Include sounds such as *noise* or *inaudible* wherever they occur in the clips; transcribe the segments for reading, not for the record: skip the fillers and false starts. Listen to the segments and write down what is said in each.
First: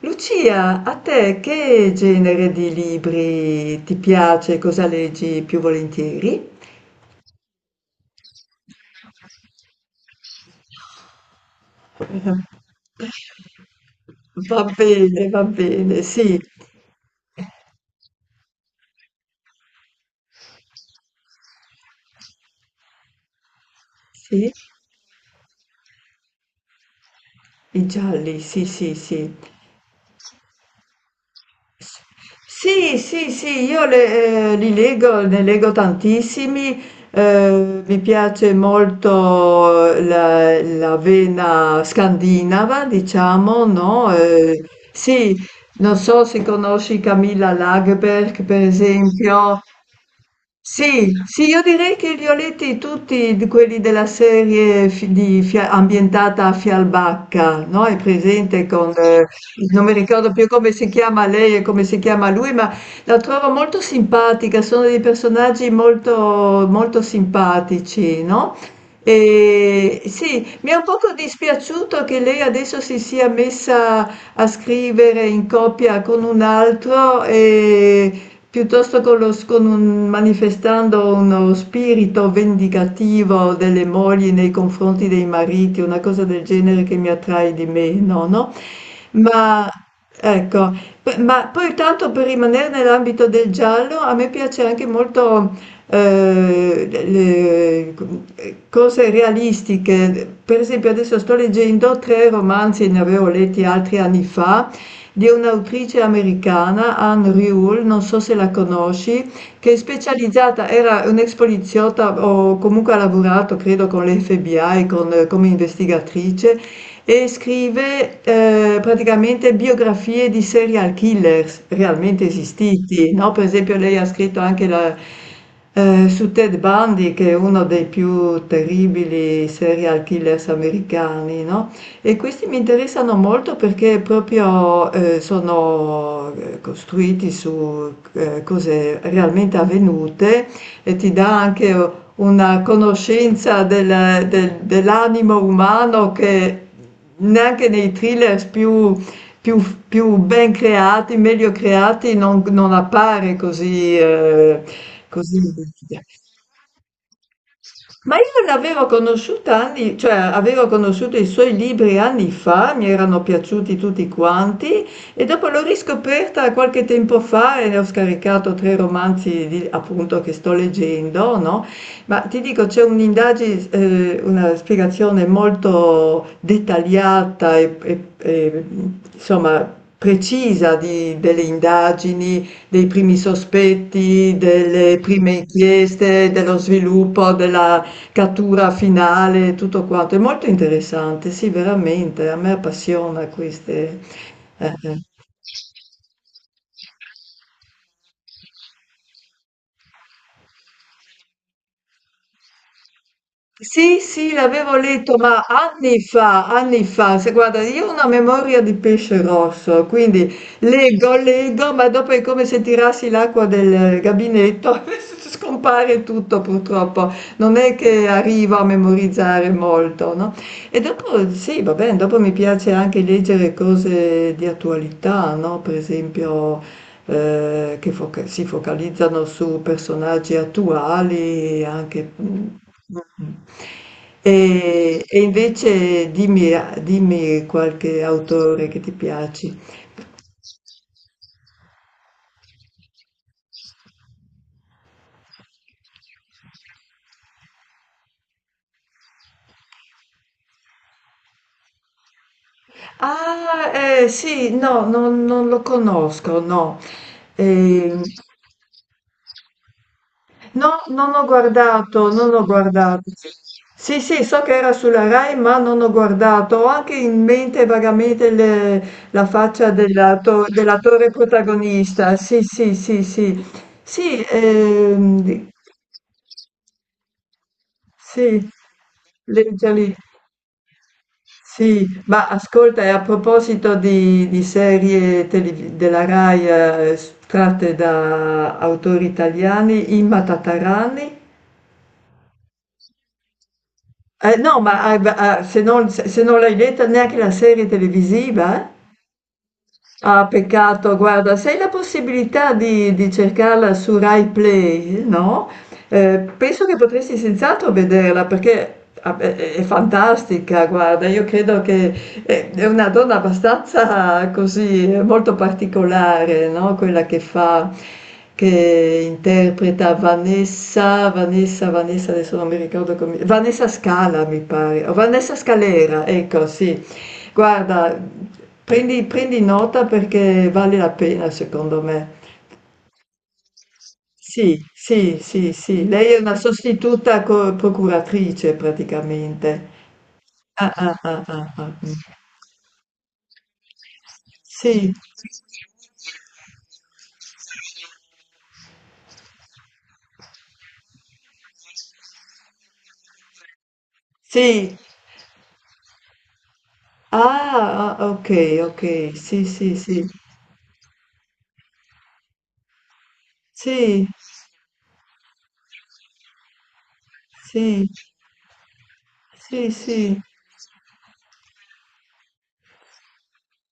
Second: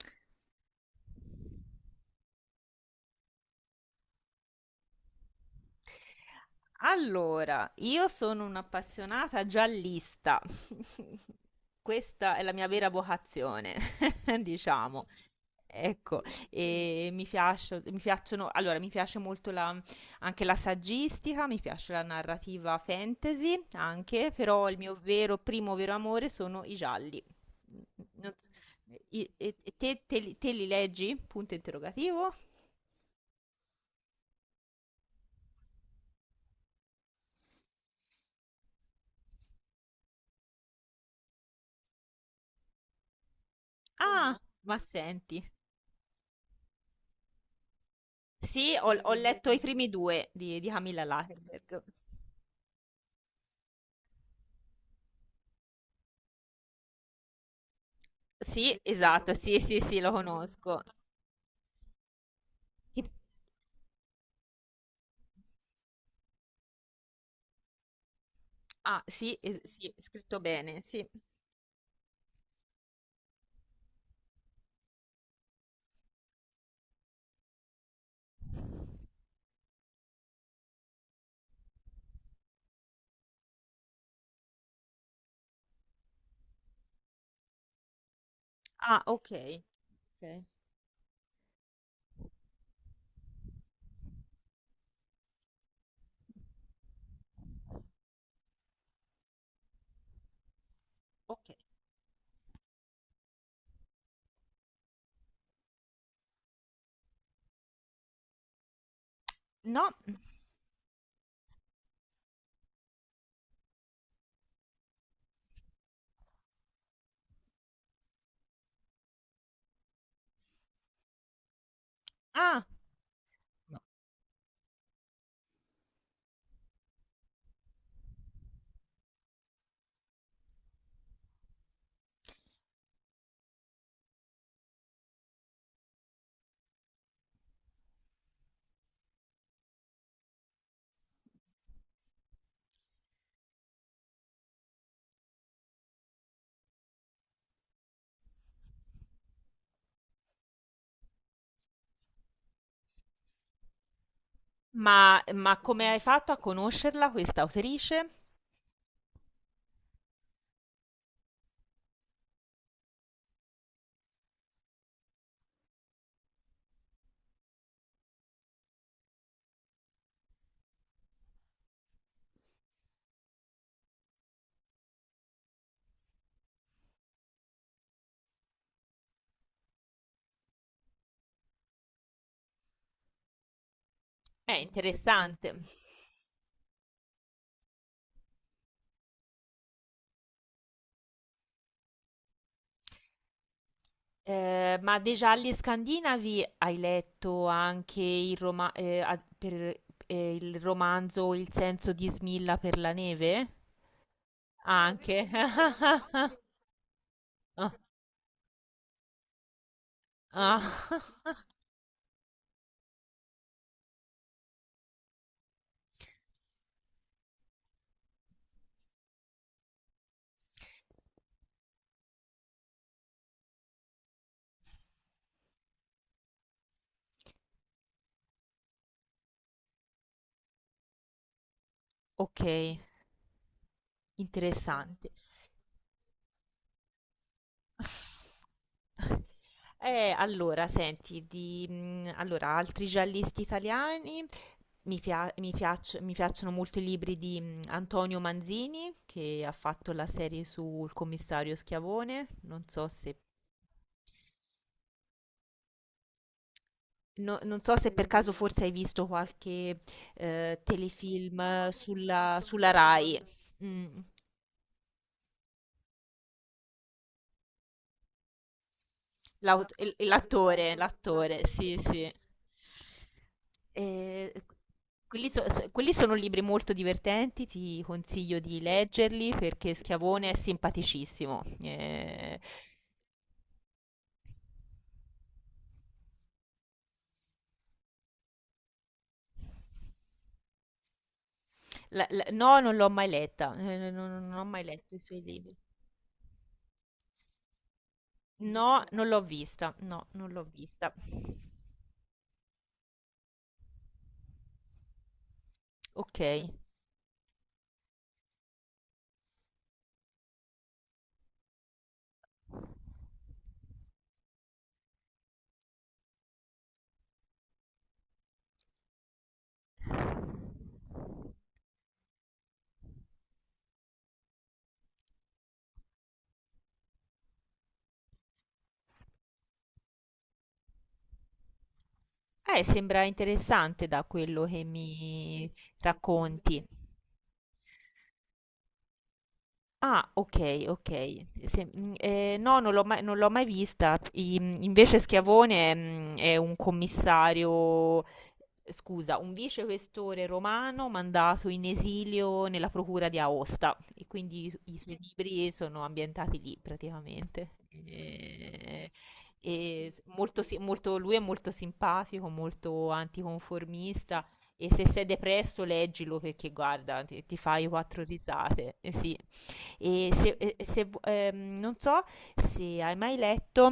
Lucia, a te che genere di libri ti piace? Cosa leggi più volentieri? Allora, io sono un'appassionata giallista. *laughs* Questa è la *laughs* mia vera vocazione, *laughs* diciamo. Va bene, Ecco, sì, e mi piacciono, allora, mi piace molto anche la saggistica, mi piace la narrativa fantasy anche, sì, però il mio vero, primo vero amore sono i gialli. i Non gialli, so- sì, sì, sì. E te, te li leggi? Punto interrogativo. No. Sì, sì, sì, li leggo, ne leggo tantissimi, mi piace molto la vena scandinava, diciamo, no? Ah, no, ma Sì, senti. non so se conosci Camilla Lagerberg, per Sì, ho letto esempio. i primi 2 di Camilla Sì, sì, io Lagerberg. direi che li ho letti tutti quelli della serie ambientata a Fialbacca, no? È presente Sì, con, esatto, sì, sì, non mi sì, lo ricordo più come conosco. si chiama lei e come si chiama lui, ma Ti la trovo molto simpatica, sono dei personaggi molto, molto simpatici, no? Ah, sì, es sì, E scritto sì, mi è bene, un sì. poco dispiaciuto che lei adesso si sia messa a scrivere in coppia con un altro e piuttosto con lo- con un- manifestando uno spirito vendicativo delle mogli nei confronti dei mariti, una cosa del genere che mi attrae di meno, no? Ah, okay, Ma okay, ecco, ma poi tanto per rimanere nell'ambito del giallo, a me piace anche molto eh, le- cose realistiche. Per esempio, adesso sto okay. leggendo tre romanzi, ne avevo letti altri anni fa, di un'autrice americana, Anne Rule, non so se la conosci, che è No. specializzata, era un ex poliziotta o comunque ha lavorato credo con l'FBI, con, come investigatrice, e scrive praticamente biografie di serial killers realmente Ah, esistiti, no? Per esempio no. lei ha scritto anche su Ted Bundy, che è uno dei più terribili serial killers americani, no? E questi mi interessano molto perché proprio sono costruiti su cose realmente avvenute e ti dà anche una conoscenza dell'animo umano che neanche nei thriller più- più ben creati, meglio creati, non, non appare così, Ma così. ma come hai fatto a conoscerla questa autrice? Ma io l'avevo conosciuta anni, cioè avevo conosciuto i suoi libri anni fa, mi erano piaciuti tutti quanti, e dopo l'ho riscoperta qualche tempo fa e ne ho scaricato tre romanzi appunto che sto leggendo, no? Ma ti dico, c'è un'indagine, una spiegazione molto dettagliata e, insomma precisa delle indagini, dei primi sospetti, delle prime Interessante. inchieste, dello sviluppo della cattura finale, tutto quanto. È molto interessante, sì, veramente, a me appassiona queste... eh, Ma eh. dei gialli scandinavi hai letto anche il romanzo Il senso di Smilla per la neve? Sì, sì, l'avevo letto, Anche. ma *laughs* anni fa, se guarda, Ah, io ho una memoria di pesce rosso, quindi ah. leggo, *laughs* leggo, ma dopo è come se tirassi l'acqua del gabinetto, *laughs* scompare tutto purtroppo, non è che arrivo a memorizzare molto, no? E dopo, sì, va bene, dopo mi piace anche leggere cose di attualità, no? Per esempio si focalizzano su personaggi attuali, anche... mm, Okay, mm. Interessante. E invece dimmi, dimmi qualche autore che ti piaci. Allora senti allora altri giallisti italiani, mi piacciono molto i libri di, Antonio Manzini, che ha fatto la serie sul commissario Schiavone, Ah, sì, no, non, non lo conosco, no. Non so se Ehm, per caso forse hai visto qualche, no, non ho telefilm guardato, non sulla ho sulla guardato. Rai. Mh. Sì, sì, so che era sulla Rai, ma non ho guardato. Ho anche in mente vagamente la faccia l'attore, dell'attore l'attore, sì, sì. protagonista. Sì, sì, sì, sì. Sì, Eh, Quelli sono libri molto divertenti, ti consiglio sì, di leggerli leggia perché lì. Schiavone è simpaticissimo. Sì, ma ascolta, e a proposito di serie della Rai tratte da autori italiani, Imma Tatarani. No, non l'ho mai letta, non Eh ho no, mai ma letto hai i ba suoi ah, libri. se non se non l'hai letta, neanche la serie televisiva? Eh? No, non l'ho vista, no, Ah, non l'ho vista. peccato, guarda, se hai la possibilità di cercarla su RaiPlay, no, Ok. Penso che potresti senz'altro vederla perché beh, è fantastica, guarda, io credo che è una donna abbastanza così, molto particolare, no? Quella che fa, che interpreta Vanessa, Vanessa, Vanessa, adesso non mi ricordo come, Vanessa Scala mi pare, o Vanessa Scalera, ecco, sì. Guarda, prendi, prendi nota perché vale la pena secondo me. Sembra interessante da quello Sì, che sì, mi sì, sì, lei è una racconti. sostituta procuratrice praticamente. Ah, ok, Ah, ok. ah, ah, ah, ah, mm. No, non l'ho mai vista. Sì, Invece Schiavone è un commissario, scusa, un vicequestore romano mandato in esilio nella procura di Aosta. E quindi sì, i suoi libri sono ambientati lì praticamente. ah, ah, ok, ok, E, sì, sì, e sì, lui è molto simpatico, molto sì, anticonformista. E se sei depresso, leggilo perché guarda, ti fai sì, quattro risate. Eh sì. sì, sì. E se vu- Non so se hai mai letto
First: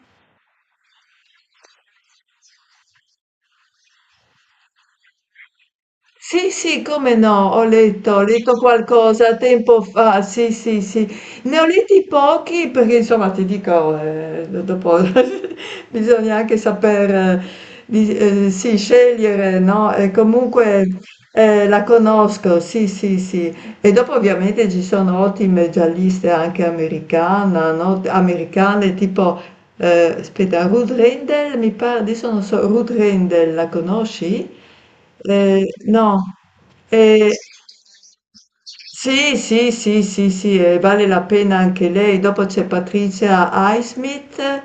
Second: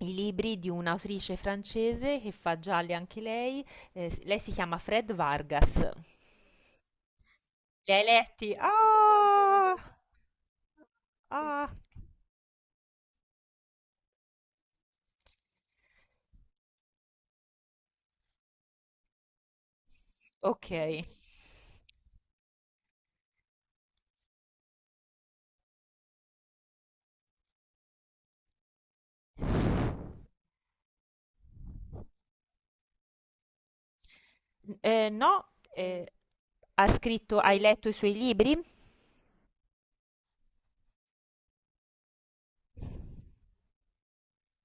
i libri di un'autrice francese che fa gialli anche lei, lei si chiama Fred Vargas. Sì, sì, come no, Li hai ho letto letti? qualcosa Ah! tempo fa, sì, sì, sì. Ne ho Ah! letti pochi perché insomma ti dico, dopo *laughs* bisogna anche saper, sì, scegliere, no? E Ok. comunque la conosco, sì, sì, sì. E dopo ovviamente ci sono ottime gialliste anche americana, no? Americane tipo aspetta, Ruth Rendell, mi pare, adesso non so, Ruth Rendell, la conosci? No, eh, no. Eh, hai letto i suoi libri? sì, sì, sì, sì, sì, vale la pena anche lei. Dopo c'è Patricia Highsmith,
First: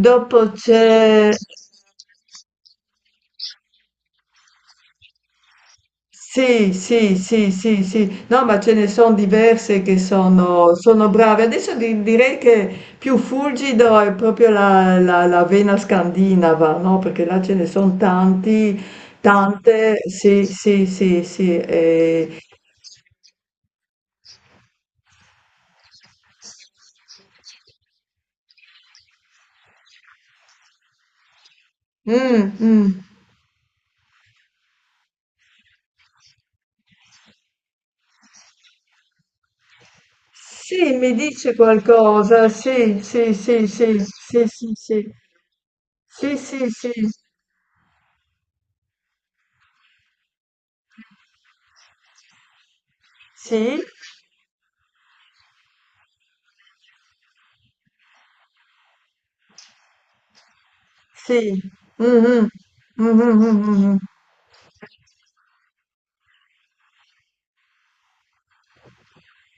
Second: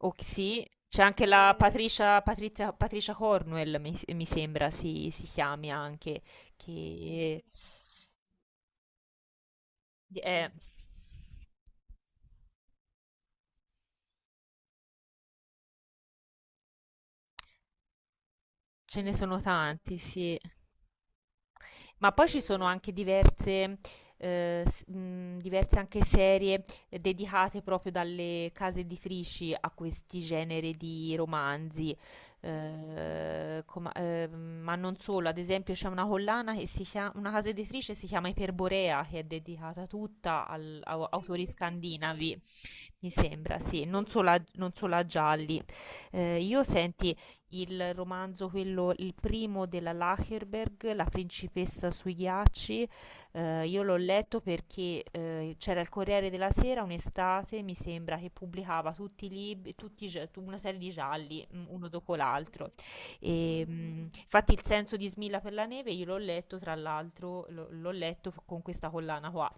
Sì, c'è anche c'è... la Patricia Cornwell, mi sembra si chiami anche, Sì, sì, che sì, sì, sì. No, ma ce ne sono diverse che eh, sono, sono brave. Adesso direi che più fulgido è proprio la vena scandinava, no? Perché là ce ne sono tanti, ce ne sono tante. tanti, sì. Sì, sì, sì, sì. Ma poi Eh. ci sono anche diverse anche serie, dedicate proprio dalle case editrici a questi generi di romanzi, Mm, mm. Com ma non solo, ad esempio c'è una collana che si chia una casa editrice si chiama Iperborea, che è dedicata tutta al Sì, au mi autori dice scandinavi, qualcosa. Sì, mi sì, sembra, sì, sì, sì, non solo sì, sì, a sì. gialli. Sì, Io sì, sì, senti, il romanzo quello il primo della Lagerberg, La principessa sui ghiacci, io sì, l'ho letto perché, c'era il Corriere della Sera un'estate, mi sembra, che pubblicava tutti i lib tutti i gia tu una serie di sì. gialli, uno Mm, dopo mm. l'altro. Mm, mm, mm, mm, mm. Infatti Il senso di Smilla per la neve io l'ho letto, tra l'altro l'ho letto f con questa collana qua.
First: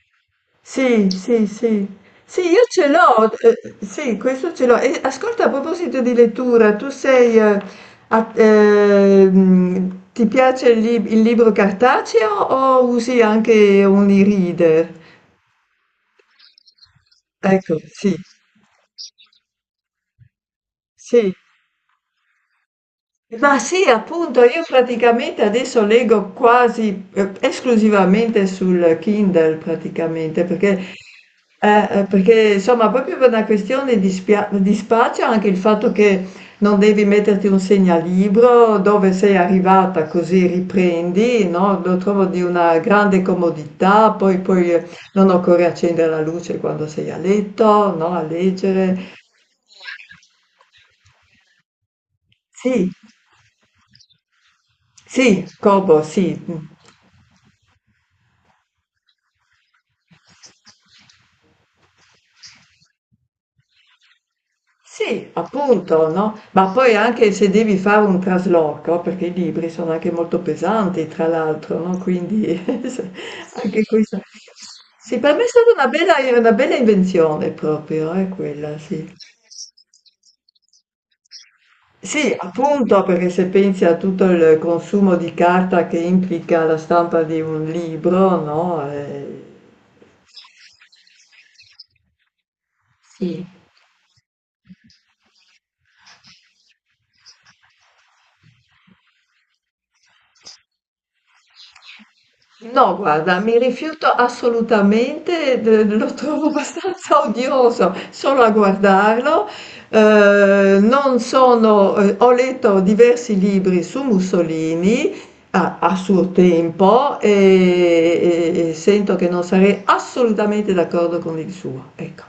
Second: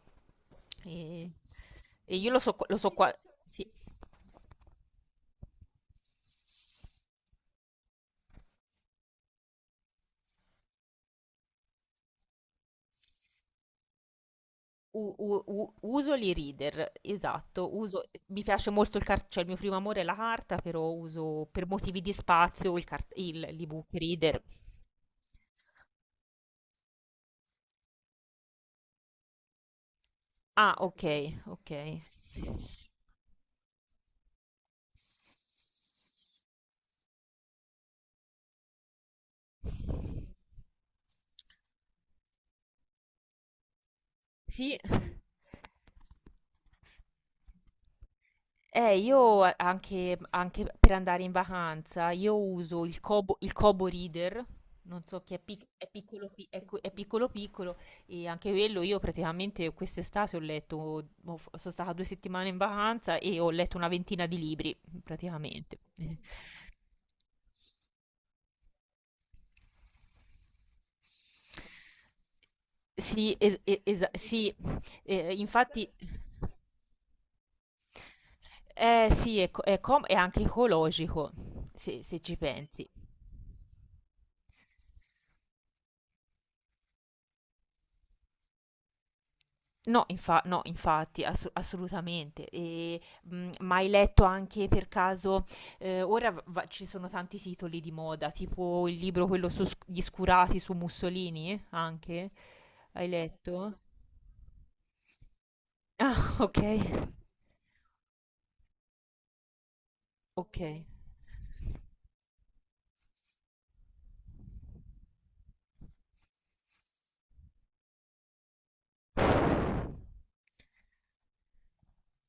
E Sì, sì, sì. e io Sì, io lo ce so qua, l'ho, sì. Sì, questo ce l'ho. E ascolta, a proposito di lettura, tu sei, ti piace il libro cartaceo o usi anche un e-reader? U- u- u- Uso gli reader, esatto, Ecco, uso, sì, mi piace molto il cartone, cioè il mio primo amore è la carta, però sì. uso per motivi di spazio il, Ma sì, l'ebook appunto, reader. io praticamente adesso leggo quasi esclusivamente sul Kindle, praticamente, Ah, perché, ok, ok. Perché, insomma, proprio per una questione di spazio, anche il fatto che non devi metterti un segnalibro dove sei arrivata, così riprendi, no? Lo trovo di una grande comodità, poi, poi Sì. eh, non occorre accendere la luce quando sei a letto, no? A leggere. Anche per andare in vacanza, io uso Sì, il Kobo Reader, non so che è, sì, pic- è Kobo, sì. piccolo, pi- è, que- è piccolo piccolo, e anche quello io praticamente quest'estate ho letto, ho f- sono stata 2 settimane in vacanza e ho letto una ventina di libri, Sì, praticamente. appunto, no? Ma poi anche se devi fare un trasloco, perché i libri sono anche molto pesanti, tra l'altro, no? Quindi *laughs* se- Sì, anche sì, questo. sì, Sì, per me è stata infatti, una bella invenzione proprio, quella, sì. Sì, è, co- è com- è anche ecologico, se Sì, ci pensi. appunto, perché se pensi a tutto il consumo di carta che implica la stampa di un libro, no? No, infa no, infatti, assu assolutamente. Sì. Ma hai letto anche per caso, ora v va ci sono tanti titoli di moda, tipo il libro quello su sc Gli Scurati su Mussolini, anche? No, Hai guarda, mi letto? rifiuto assolutamente, lo Ah, trovo okay. abbastanza *laughs* odioso solo a guardarlo. Okay. Non sono, ho letto diversi libri su Mussolini a, suo tempo e sento che non sarei assolutamente d'accordo con il suo. Ecco,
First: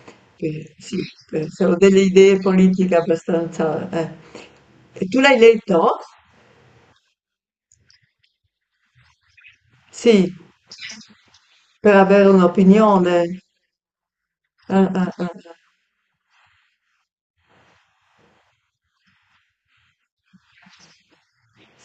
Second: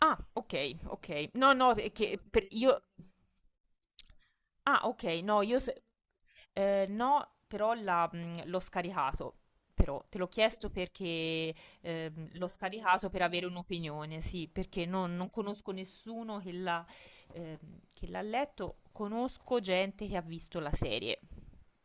Ah, che okay, sì, okay. No, no, sono delle perché idee per io politiche abbastanza.... Ah, E tu okay, l'hai no, io se letto? No, però l'ho scaricato, però. Te l'ho Sì, chiesto perché, per avere l'ho scaricato per un'opinione. avere un'opinione, sì, perché Ah, ah, non ah. non conosco nessuno ehm, che l'ha letto, conosco gente che ha visto la serie,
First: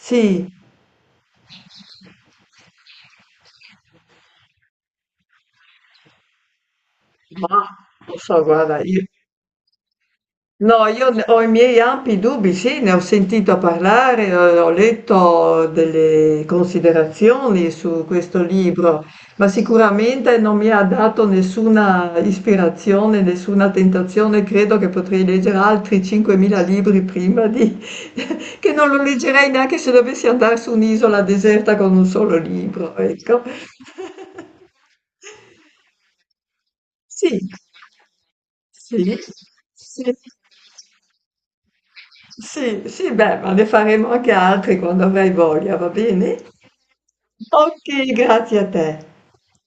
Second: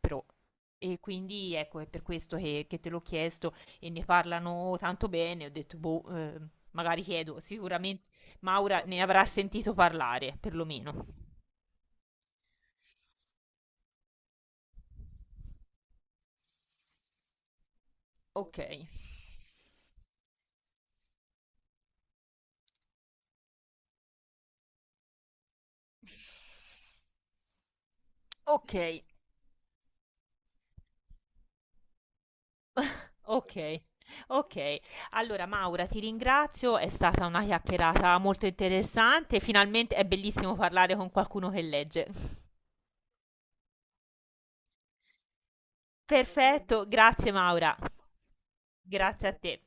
però. E quindi ecco, è per questo che te l'ho chiesto e ne parlano tanto bene, ho detto: "Boh, magari chiedo." ma Sicuramente non so, guarda, Maura ne io avrà sentito parlare, no, perlomeno. Ho i miei ampi dubbi, sì, ne ho sentito parlare, ho letto delle considerazioni su questo Ok. libro, ma sicuramente non mi ha dato nessuna ispirazione, nessuna tentazione. Credo che potrei leggere altri 5.000 libri prima di... *laughs* che Ok, non lo leggerei neanche se dovessi andare su un'isola deserta con un solo libro, ecco. ok. Ok, allora Maura ti ringrazio, è stata Sì, una chiacchierata molto sì, interessante, finalmente è sì. bellissimo parlare con qualcuno che legge. Sì, sì, beh, ma ne faremo anche altri quando avrai voglia, va bene? Perfetto, grazie Maura, Ok, grazie a te. grazie a te.